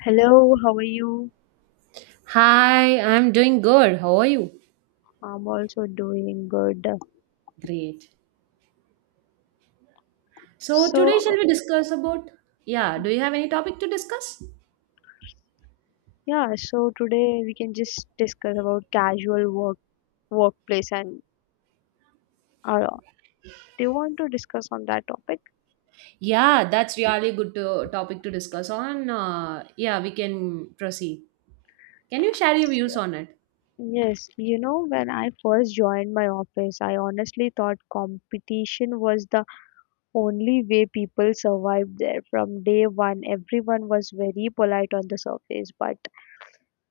Hello, how are you? Hi, I'm doing good. How are you? I'm also doing good. Great. So today shall So, we discuss about yeah, do you have any topic to discuss? yeah, so today we can just discuss about casual work workplace and uh, do you want to discuss on that topic? Yeah, that's really good to, topic to discuss on. Yeah, we can proceed. Can you share your views on it? Yes, you know, when I first joined my office, I honestly thought competition was the only way people survived there. From day one, everyone was very polite on the surface, but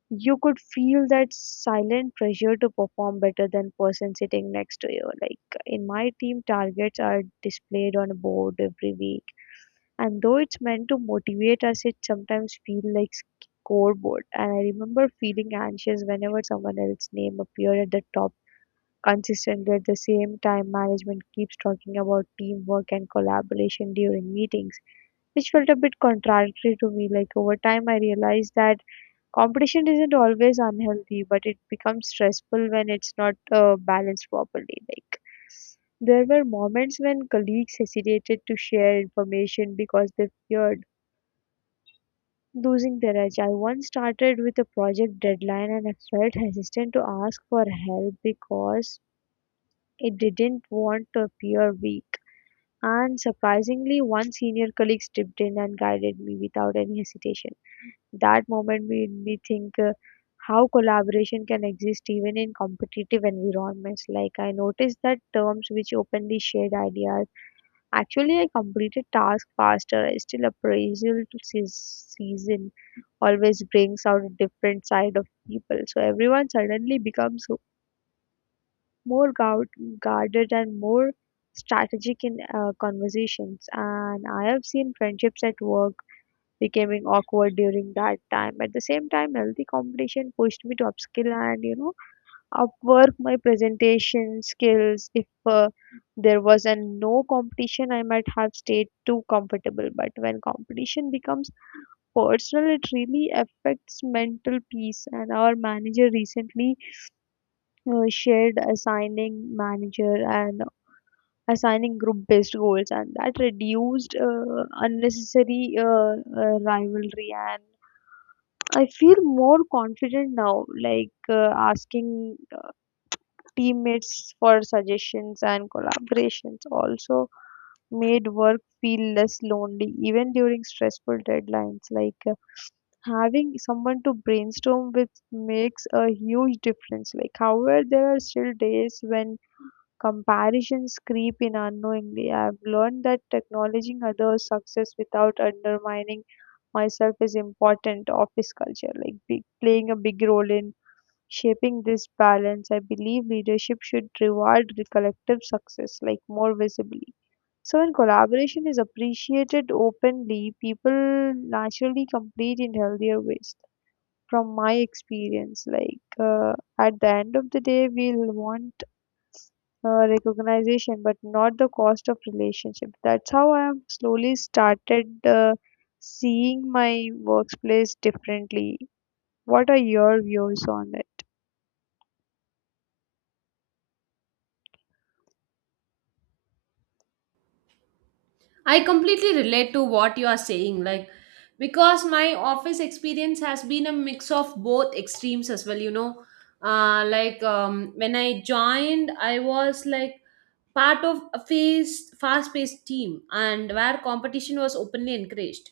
you could feel that silent pressure to perform better than person sitting next to you. Like in my team, targets are displayed on a board every week, and though it's meant to motivate us, it sometimes feels like scoreboard. And I remember feeling anxious whenever someone else's name appeared at the top consistently. At the same time, management keeps talking about teamwork and collaboration during meetings, which felt a bit contradictory to me. Like over time I realized that competition isn't always unhealthy, but it becomes stressful when it's not balanced properly. Like there were moments when colleagues hesitated to share information because they feared losing their edge. I once started with a project deadline and I felt hesitant to ask for help because it didn't want to appear weak. And surprisingly, one senior colleague stepped in and guided me without any hesitation. That moment made me think how collaboration can exist even in competitive environments. Like I noticed that terms which openly shared ideas. Actually, I completed tasks faster. I still appraisal to season always brings out a different side of people. So everyone suddenly becomes more guard, guarded and more strategic in conversations. And I have seen friendships at work becoming awkward during that time. At the same time, healthy competition pushed me to upskill and, you know, upwork my presentation skills. If there was a no competition, I might have stayed too comfortable. But when competition becomes personal, it really affects mental peace. And our manager recently shared assigning manager and assigning group based goals, and that reduced unnecessary rivalry. And I feel more confident now, like asking teammates for suggestions and collaborations also made work feel less lonely, even during stressful deadlines. Like having someone to brainstorm with makes a huge difference. Like, however, there are still days when comparisons creep in unknowingly. I've learned that acknowledging others' success without undermining myself is important. Office culture, like big, playing a big role in shaping this balance. I believe leadership should reward the collective success, like more visibly. So when collaboration is appreciated openly, people naturally complete in healthier ways. From my experience, like, at the end of the day, we'll want recognition but not the cost of relationship. That's how I am slowly started seeing my workplace differently. What are your views on it? I completely relate to what you are saying, like because my office experience has been a mix of both extremes as well, you know. When I joined, I was like part of a fast-paced team and where competition was openly encouraged.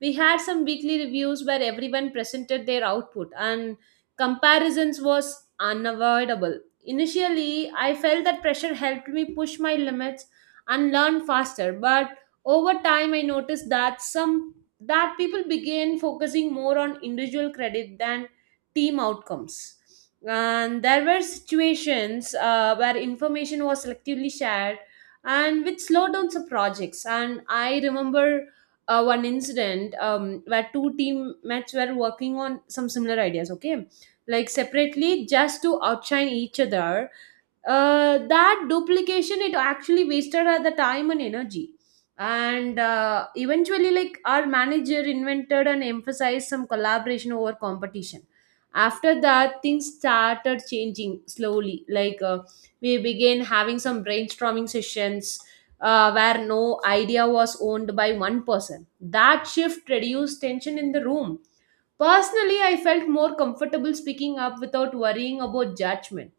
We had some weekly reviews where everyone presented their output and comparisons was unavoidable. Initially, I felt that pressure helped me push my limits and learn faster, but over time I noticed that some that people began focusing more on individual credit than team outcomes. And there were situations where information was selectively shared and which slowed down some projects. And I remember one incident where two teammates were working on some similar ideas, okay? Like separately, just to outshine each other. That duplication, it actually wasted her the time and energy, and eventually like our manager invented and emphasized some collaboration over competition. After that, things started changing slowly. We began having some brainstorming sessions where no idea was owned by one person. That shift reduced tension in the room. Personally, I felt more comfortable speaking up without worrying about judgment.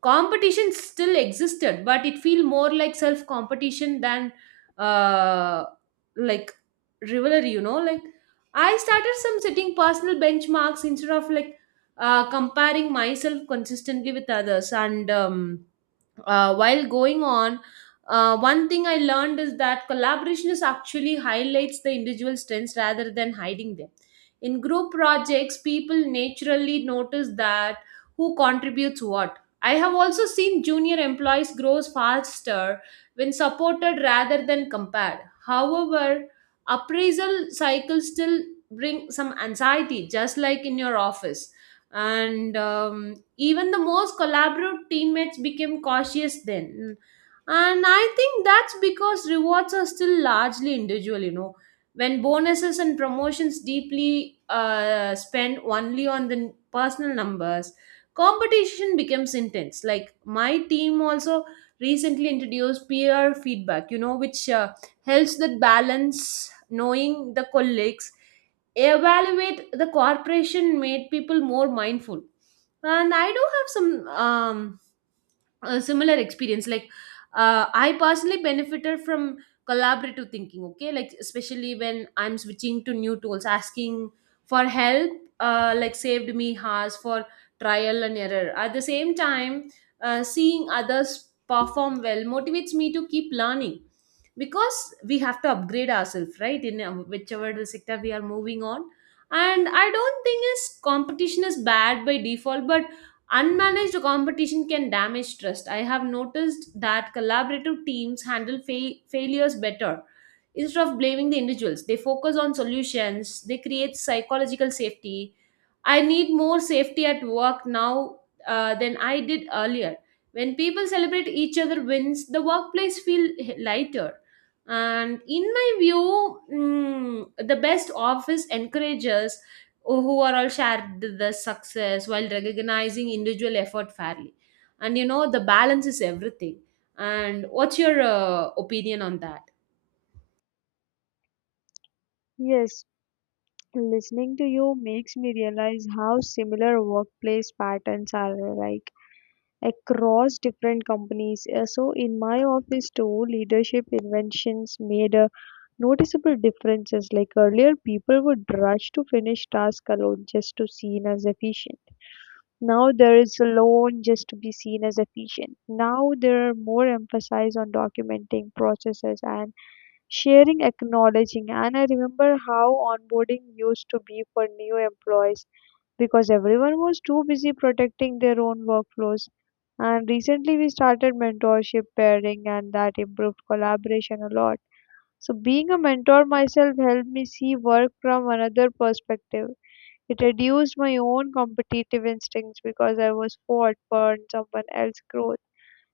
Competition still existed, but it felt more like self competition than uh, like rivalry, you know. Like, I started some setting personal benchmarks instead of comparing myself consistently with others, and while going on, one thing I learned is that collaboration is actually highlights the individual strengths rather than hiding them. In group projects, people naturally notice that who contributes what. I have also seen junior employees grow faster when supported rather than compared. However, appraisal cycles still bring some anxiety, just like in your office. And even the most collaborative teammates became cautious then. And I think that's because rewards are still largely individual, you know. When bonuses and promotions deeply spend only on the personal numbers, competition becomes intense. Like my team also recently introduced peer feedback, you know, which helps that balance. Knowing the colleagues evaluate the corporation made people more mindful, and I do have some a similar experience. Like, I personally benefited from collaborative thinking, okay? Like, especially when I'm switching to new tools, asking for help, like, saved me hours for trial and error. At the same time, seeing others perform well motivates me to keep learning because we have to upgrade ourselves, right? In whichever the sector we are moving on. And I don't think is competition is bad by default, but unmanaged competition can damage trust. I have noticed that collaborative teams handle failures better. Instead of blaming the individuals, they focus on solutions. They create psychological safety. I need more safety at work now than I did earlier. When people celebrate each other wins, the workplace feel lighter. And in my view, the best office encourages who are all shared the success while recognizing individual effort fairly. And you know, the balance is everything. And what's your opinion on that? Yes, listening to you makes me realize how similar workplace patterns are like across different companies. So, in my office too, leadership inventions made a noticeable differences. Like earlier, people would rush to finish tasks alone just to seen as efficient. Now there is a loan just to be seen as efficient. Now there are more emphasis on documenting processes and sharing, acknowledging. And I remember how onboarding used to be for new employees because everyone was too busy protecting their own workflows. And recently we started mentorship pairing, and that improved collaboration a lot. So being a mentor myself helped me see work from another perspective. It reduced my own competitive instincts because I was fought for someone else's growth.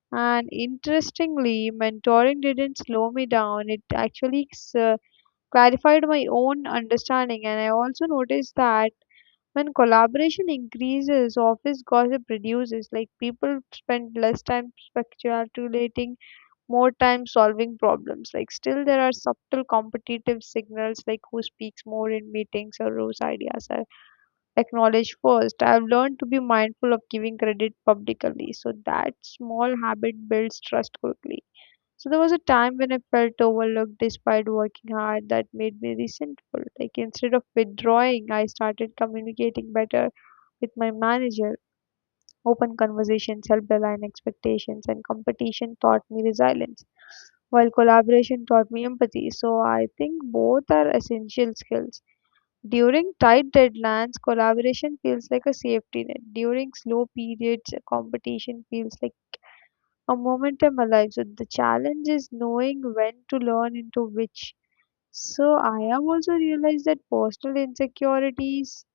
And interestingly, mentoring didn't slow me down. It actually clarified my own understanding. And I also noticed that when collaboration increases, office gossip reduces. Like people spend less time speculating, more time solving problems. Like still, there are subtle competitive signals, like who speaks more in meetings or whose ideas are acknowledge first. I've learned to be mindful of giving credit publicly, so that small habit builds trust quickly. So there was a time when I felt overlooked despite working hard that made me resentful. Like instead of withdrawing, I started communicating better with my manager. Open conversations helped align expectations, and competition taught me resilience, while collaboration taught me empathy. So I think both are essential skills. During tight deadlines, collaboration feels like a safety net. During slow periods, competition feels like a momentum alive. So the challenge is knowing when to learn into which. So I have also realized that personal insecurities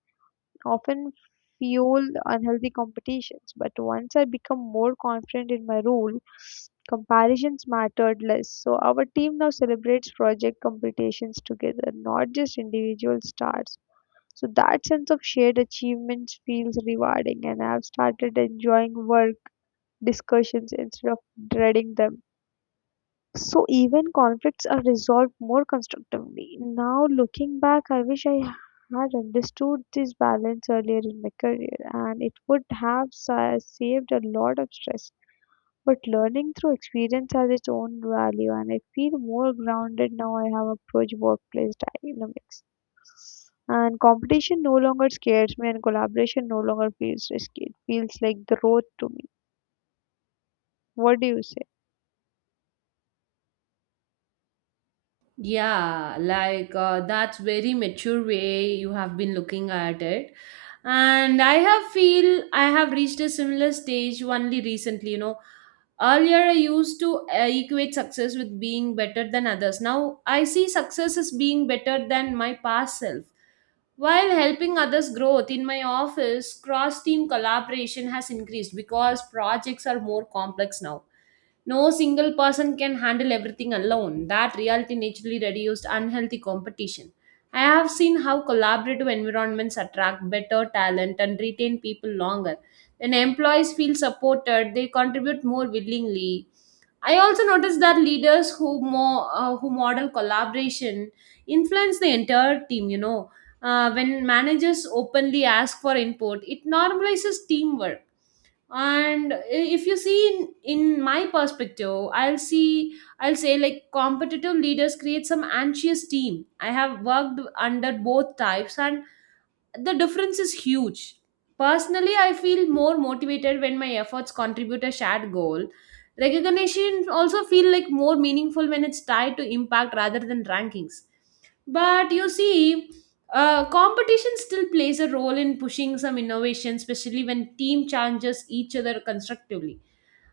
often fuel unhealthy competitions. But once I become more confident in my role, comparisons mattered less. So our team now celebrates project competitions together, not just individual stars. So that sense of shared achievements feels rewarding, and I've started enjoying work discussions instead of dreading them. So even conflicts are resolved more constructively. Now looking back, I wish I had understood this balance earlier in my career, and it would have saved a lot of stress. But learning through experience has its own value, and I feel more grounded now I have approached workplace dynamics. And competition no longer scares me, and collaboration no longer feels risky. It feels like the road to me. What do you say? Yeah, that's very mature way you have been looking at it. And I have feel I have reached a similar stage only recently, you know. Earlier I used to equate success with being better than others. Now I see success as being better than my past self. While helping others growth in my office, cross team collaboration has increased because projects are more complex now. No single person can handle everything alone. That reality naturally reduced unhealthy competition. I have seen how collaborative environments attract better talent and retain people longer. When employees feel supported, they contribute more willingly. I also noticed that leaders who more who model collaboration influence the entire team. You know, when managers openly ask for input, it normalizes teamwork. And if you see, in my perspective, I'll say like competitive leaders create some anxious team. I have worked under both types and the difference is huge. Personally, I feel more motivated when my efforts contribute a shared goal. Recognition also feel like more meaningful when it's tied to impact rather than rankings. But you see, competition still plays a role in pushing some innovation, especially when team challenges each other constructively.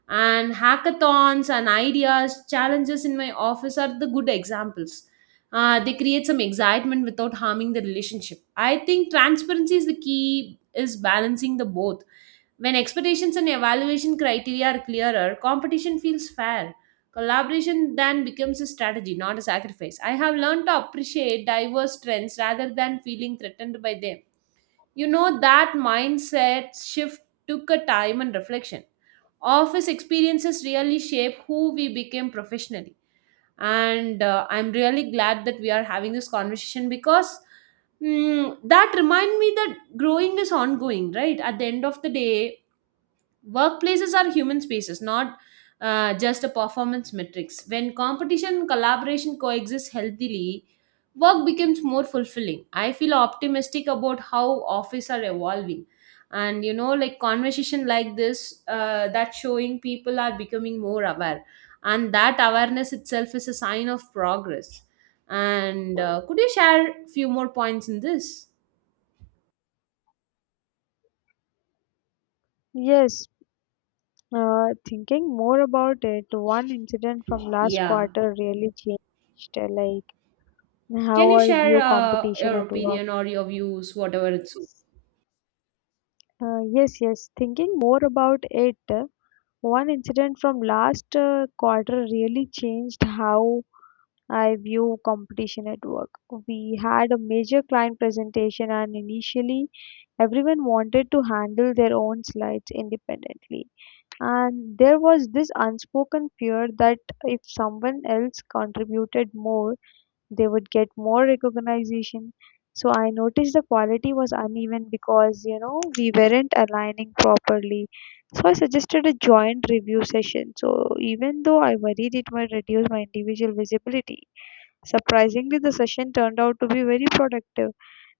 And hackathons and ideas, challenges in my office are the good examples. They create some excitement without harming the relationship. I think transparency is the key is balancing the both. When expectations and evaluation criteria are clearer, competition feels fair. Collaboration then becomes a strategy, not a sacrifice. I have learned to appreciate diverse trends rather than feeling threatened by them. You know, that mindset shift took a time and reflection. Office experiences really shape who we became professionally. And I'm really glad that we are having this conversation because that remind me that growing is ongoing, right? At the end of the day, workplaces are human spaces, not just a performance metrics. When competition and collaboration coexist healthily, work becomes more fulfilling. I feel optimistic about how office are evolving. And you know, like conversation like this, that showing people are becoming more aware, and that awareness itself is a sign of progress. And could you share few more points in this? Yes, Thinking more about it, one incident from last Yeah. quarter really changed like Can how you I share view competition your at work. opinion or your views, whatever it's Yes, Thinking more about it, one incident from last quarter really changed how I view competition at work. We had a major client presentation, and initially everyone wanted to handle their own slides independently, and there was this unspoken fear that if someone else contributed more, they would get more recognition. So I noticed the quality was uneven because, you know, we weren't aligning properly. So I suggested a joint review session. So even though I worried it might reduce my individual visibility, surprisingly the session turned out to be very productive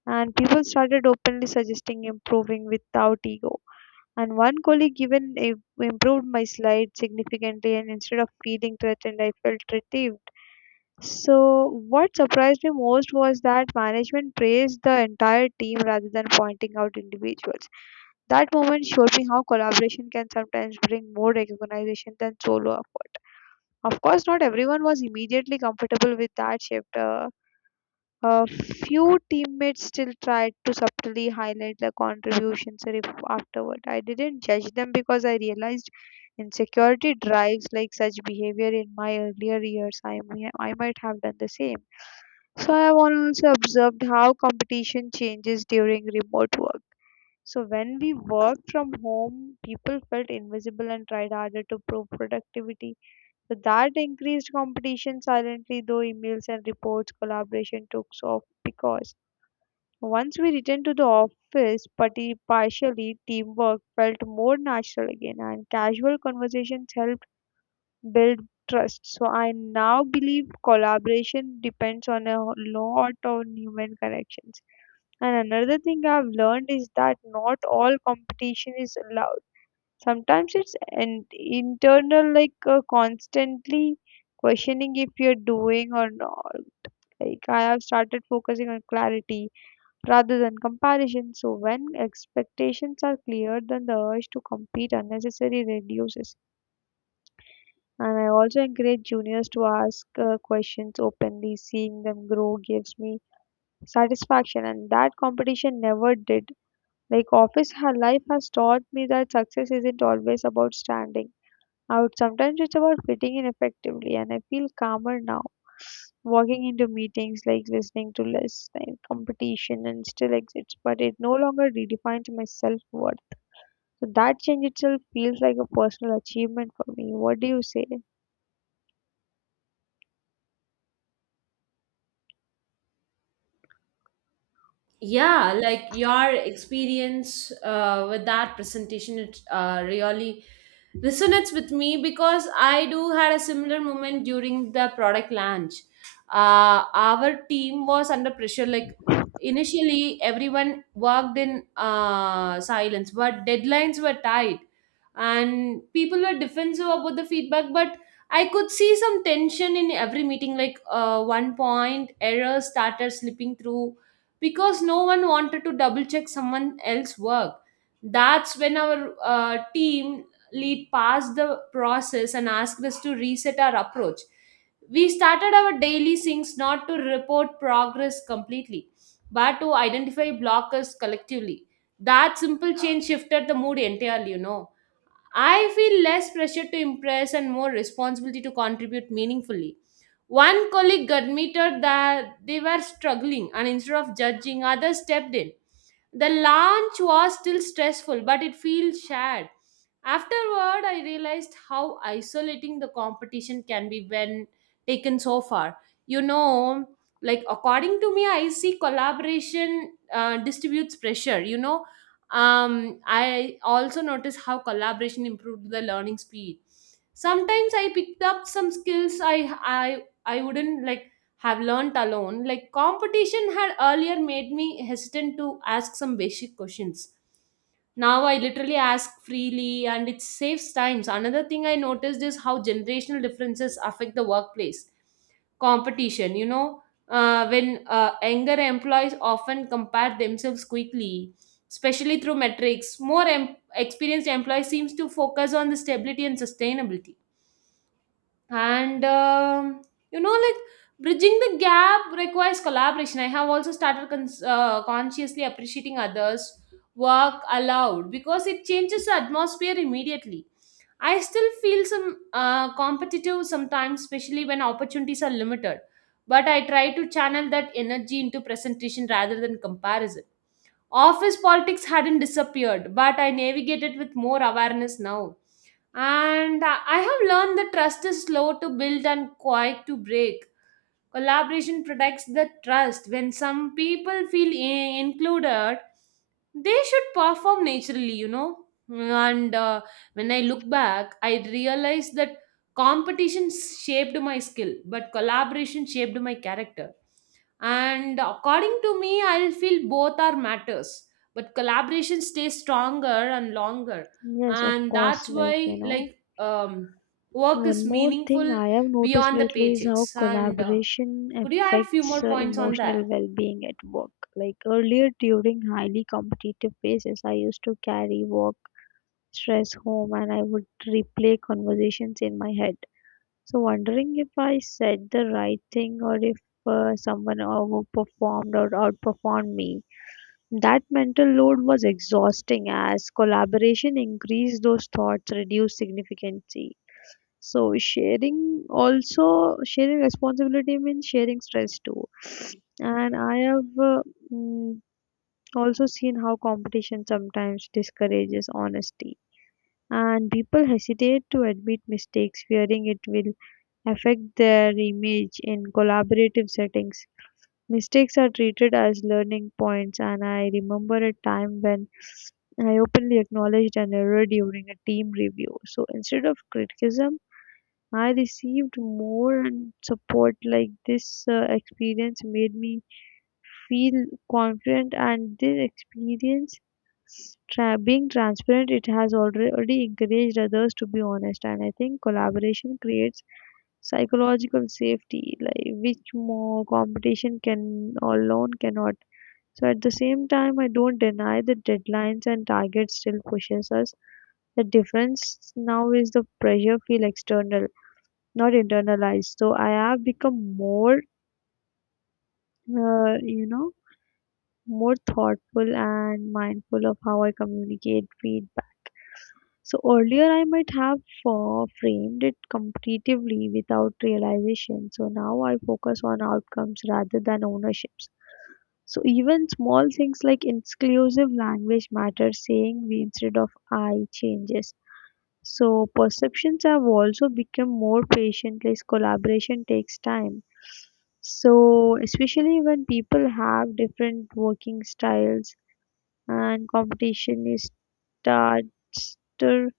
and people started openly suggesting improving without ego. And one colleague even improved my slide significantly, and instead of feeling threatened, I felt relieved. So, what surprised me most was that management praised the entire team rather than pointing out individuals. That moment showed me how collaboration can sometimes bring more recognition than solo effort. Of course, not everyone was immediately comfortable with that shift. A few teammates still tried to subtly highlight their contributions afterward. I didn't judge them because I realized insecurity drives like such behavior. In my earlier years, I might have done the same. So I have also observed how competition changes during remote work. So when we worked from home, people felt invisible and tried harder to prove productivity. So that increased competition silently, though emails and reports collaboration took off because once we returned to the office, party partially teamwork felt more natural again, and casual conversations helped build trust. So I now believe collaboration depends on a lot on human connections. And another thing I've learned is that not all competition is allowed. Sometimes it's an internal, like constantly questioning if you're doing or not. Like I have started focusing on clarity rather than comparison. So, when expectations are clear, then the urge to compete unnecessarily reduces. And I also encourage juniors to ask questions openly. Seeing them grow gives me satisfaction, and that competition never did. Like office life has taught me that success isn't always about standing out. Sometimes it's about fitting in effectively, and I feel calmer now. Walking into meetings, like listening to less than competition, and still exists, but it no longer redefines my self worth. So that change itself feels like a personal achievement for me. What do you say? yeah, like your experience with that presentation, it really resonates with me because I do had a similar moment during the product launch. Our team was under pressure. Like initially everyone worked in silence, but deadlines were tight and people were defensive about the feedback. But I could see some tension in every meeting. Like one point errors started slipping through because no one wanted to double check someone else's work. That's when our team lead passed the process and asked us to reset our approach. We started our daily syncs not to report progress completely, but to identify blockers collectively. That simple change shifted the mood entirely, you know. I feel less pressure to impress and more responsibility to contribute meaningfully. One colleague admitted that they were struggling, and instead of judging, others stepped in. The launch was still stressful, but it feels shared. Afterward, I realized how isolating the competition can be when taken so far. You know, like according to me, I see collaboration distributes pressure. You know, I also noticed how collaboration improved the learning speed. Sometimes I picked up some skills I wouldn't like have learned alone. Like competition had earlier made me hesitant to ask some basic questions. Now I literally ask freely and it saves times. Another thing I noticed is how generational differences affect the workplace competition, you know. When younger employees often compare themselves quickly, especially through metrics. More experienced employees seems to focus on the stability and sustainability. And you know, like bridging the gap requires collaboration. I have also started consciously appreciating others' work aloud because it changes the atmosphere immediately. I still feel some competitive sometimes, especially when opportunities are limited. But I try to channel that energy into presentation rather than comparison. Office politics hadn't disappeared, but I navigate it with more awareness now. And I have learned that trust is slow to build and quick to break. Collaboration protects the trust. When some people feel included, they should perform naturally, you know. And when I look back, I realize that competition shaped my skill, but collaboration shaped my character. And according to me, I feel both are matters, but collaboration stays stronger and longer. Yes, of And course. that's why, like, work is One more thing meaningful I have noticed beyond the lately is how paychecks. And collaboration could you add few more affects points on that? emotional well being at work. Like earlier during highly competitive phases, I used to carry work stress home and I would replay conversations in my head. So, wondering if I said the right thing or if someone overperformed or outperformed me. That mental load was exhausting as collaboration increased those thoughts, reduced significantly. So, sharing responsibility means sharing stress too. And I have mm, also seen how competition sometimes discourages honesty and people hesitate to admit mistakes, fearing it will affect their image. In collaborative settings, mistakes are treated as learning points, and I remember a time when I openly acknowledged an error during a team review. So instead of criticism, I received more and support. Like this experience made me feel confident. And their experience being transparent, it has already encouraged others to be honest. And I think collaboration creates psychological safety, like which more competition can alone cannot. So at the same time, I don't deny that deadlines and targets still pushes us. The difference now is the pressure feel external, not internalized. So I have become more you know, more thoughtful and mindful of how I communicate feedback. So earlier I might have framed it competitively without realization. So now I focus on outcomes rather than ownerships. So even small things like inclusive language matter, saying we instead of I changes. So perceptions have also become more patient as collaboration takes time. So especially when people have different working styles and competition is starter,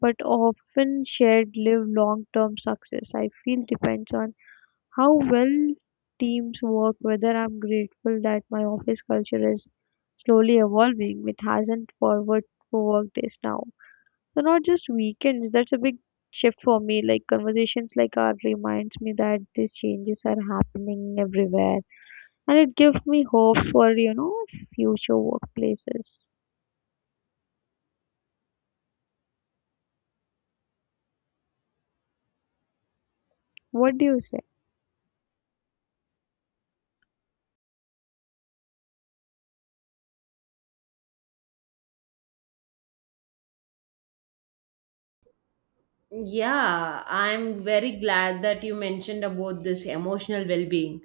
but often shared live long term success, I feel, depends on how well teams work. Whether I'm grateful that my office culture is slowly evolving, it hasn't forward for work days now. So not just weekends. That's a big shift for me. Like conversations like our reminds me that these changes are happening everywhere, and it gives me hope for, you know, future workplaces. What do you say? Yeah, I'm very glad that you mentioned about this emotional well-being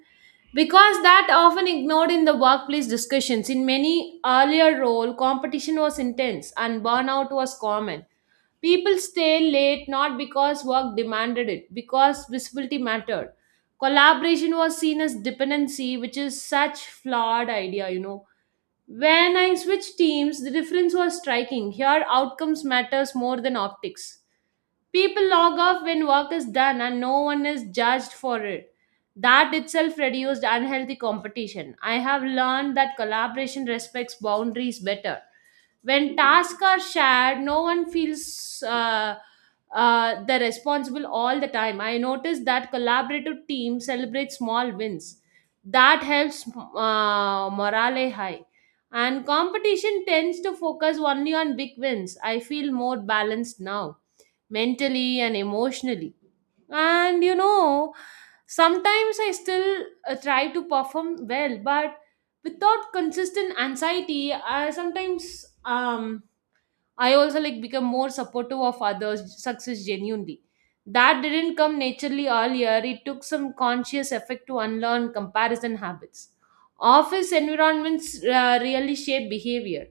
because that often ignored in the workplace discussions. In many earlier role, competition was intense and burnout was common. People stay late not because work demanded it, because visibility mattered. Collaboration was seen as dependency, which is such flawed idea, you know. When I switched teams, the difference was striking. Here outcomes matters more than optics. People log off when work is done and no one is judged for it. That itself reduced unhealthy competition. I have learned that collaboration respects boundaries better. When tasks are shared, no one feels the responsible all the time. I noticed that collaborative teams celebrate small wins. That helps morale high. And competition tends to focus only on big wins. I feel more balanced now mentally and emotionally. And you know, sometimes I still try to perform well, but without consistent anxiety, I sometimes I also like become more supportive of others' success genuinely. That didn't come naturally earlier. It took some conscious effort to unlearn comparison habits. Office environments really shape behavior.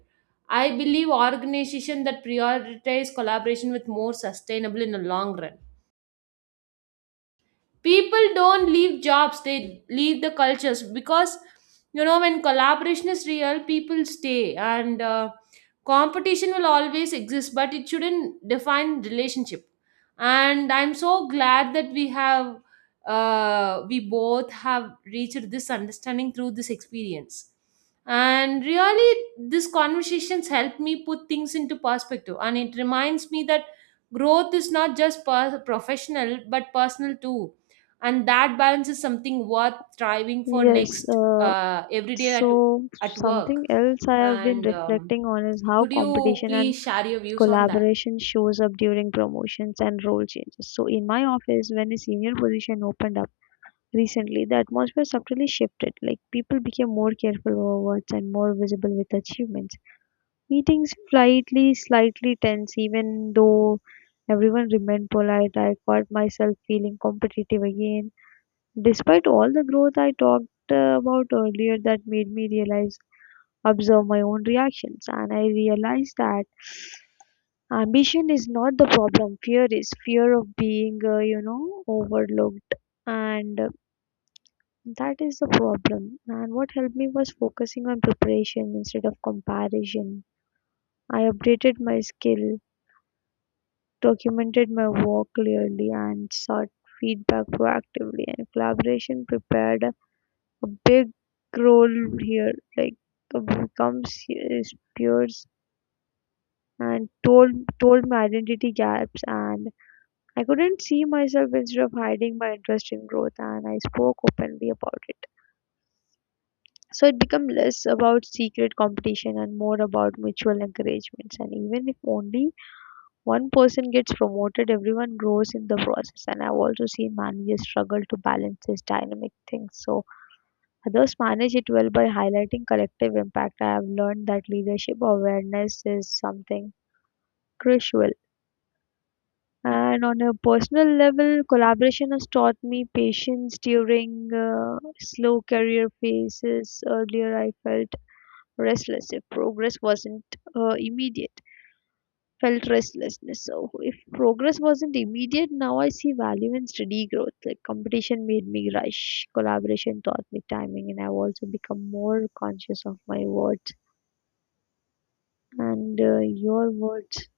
I believe organizations that prioritize collaboration with more sustainable in the long run, people don't leave jobs, they leave the cultures because you know when collaboration is real people stay, and competition will always exist but it shouldn't define relationship. And I'm so glad that we have we both have reached this understanding through this experience, and really these conversations help me put things into perspective and it reminds me that growth is not just professional but personal too, and that balance is something worth striving for Yes, next uh, every day so at something work. else I have been And reflecting on is how could you competition and please share your views on that? collaboration shows up during promotions and role changes. So in my office, when a senior position opened up recently, the atmosphere subtly shifted. Like people became more careful over words and more visible with achievements. Meetings slightly tense, even though everyone remained polite. I caught myself feeling competitive again despite all the growth I talked about earlier. That made me realize, observe my own reactions, and I realized that ambition is not the problem. Fear is. Fear of being, you know, overlooked, and that is the problem. And what helped me was focusing on preparation instead of comparison. I updated my skill, documented my work clearly, and sought feedback proactively. And collaboration prepared a big role here. Like uh, comes his peers and told my identity gaps and I couldn't see myself. Instead of hiding my interest in growth, and I spoke openly about it. So it became less about secret competition and more about mutual encouragements. And even if only one person gets promoted, everyone grows in the process. And I've also seen managers struggle to balance this dynamic thing. So others manage it well by highlighting collective impact. I have learned that leadership awareness is something crucial. And on a personal level, collaboration has taught me patience during slow career phases. Earlier, I felt restless if progress wasn't immediate. Felt restlessness. So, if progress wasn't immediate, now I see value in steady growth. Like competition made me rush, collaboration taught me timing, and I've also become more conscious of my words. And your words,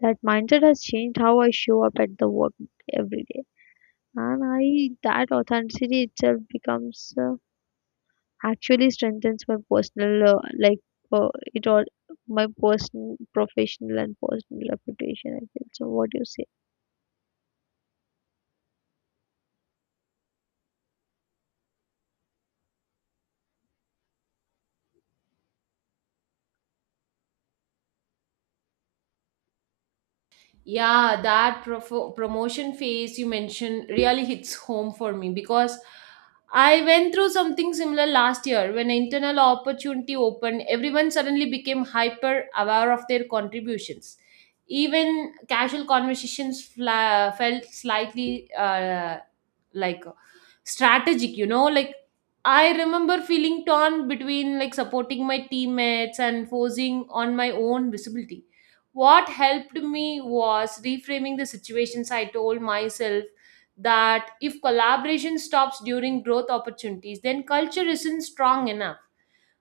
that mindset has changed how I show up at the work every day. That authenticity itself becomes actually strengthens my personal, like uh, it all, my personal, professional, and personal reputation. I feel so. What do you say? Yeah, that promotion phase you mentioned really hits home for me because I went through something similar last year. When an internal opportunity opened, everyone suddenly became hyper aware of their contributions. Even casual conversations felt slightly like strategic, you know, like I remember feeling torn between like supporting my teammates and forcing on my own visibility. What helped me was reframing the situations. I told myself that if collaboration stops during growth opportunities, then culture isn't strong enough.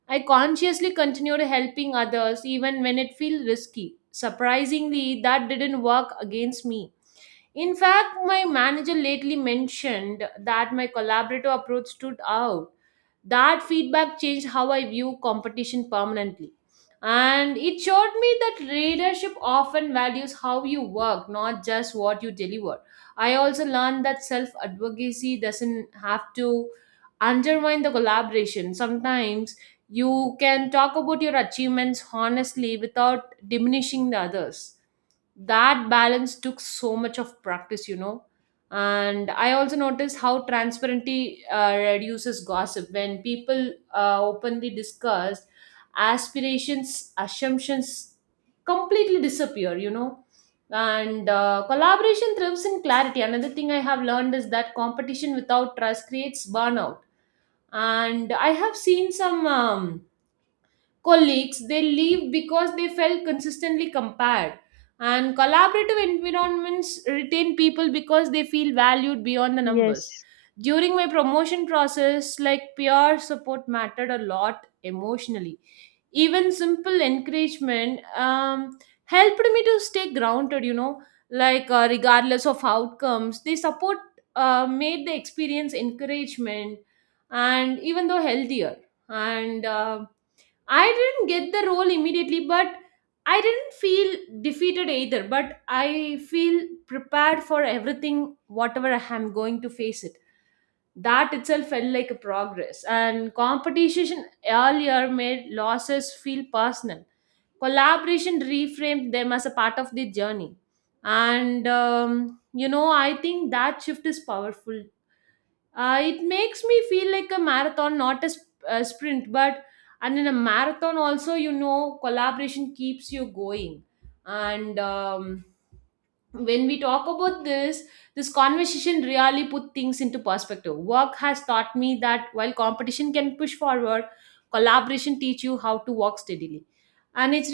I consciously continued helping others even when it felt risky. Surprisingly, that didn't work against me. In fact, my manager lately mentioned that my collaborative approach stood out. That feedback changed how I view competition permanently. And it showed me that leadership often values how you work, not just what you deliver. I also learned that self advocacy doesn't have to undermine the collaboration. Sometimes you can talk about your achievements honestly without diminishing the others. That balance took so much of practice, you know. And I also noticed how transparency reduces gossip. When people openly discuss aspirations, assumptions completely disappear, you know. And collaboration thrives in clarity. Another thing I have learned is that competition without trust creates burnout, and I have seen some colleagues they leave because they felt consistently compared, and collaborative environments retain people because they feel valued beyond the numbers. Yes. During my promotion process, like, peer support mattered a lot emotionally. Even simple encouragement helped me to stay grounded, you know. Like regardless of outcomes, they support made the experience encouragement and even though healthier. And I didn't get the role immediately, but I didn't feel defeated either. But I feel prepared for everything, whatever I am going to face it. That itself felt like a progress. And competition earlier made losses feel personal. Collaboration reframed them as a part of the journey. And, you know, I think that shift is powerful. Uh, it makes me feel like a marathon, not a, a sprint. But and in a marathon, also, you know, collaboration keeps you going. And when we talk about this, this conversation really put things into perspective. Work has taught me that while competition can push forward, collaboration teach you how to walk steadily. And it's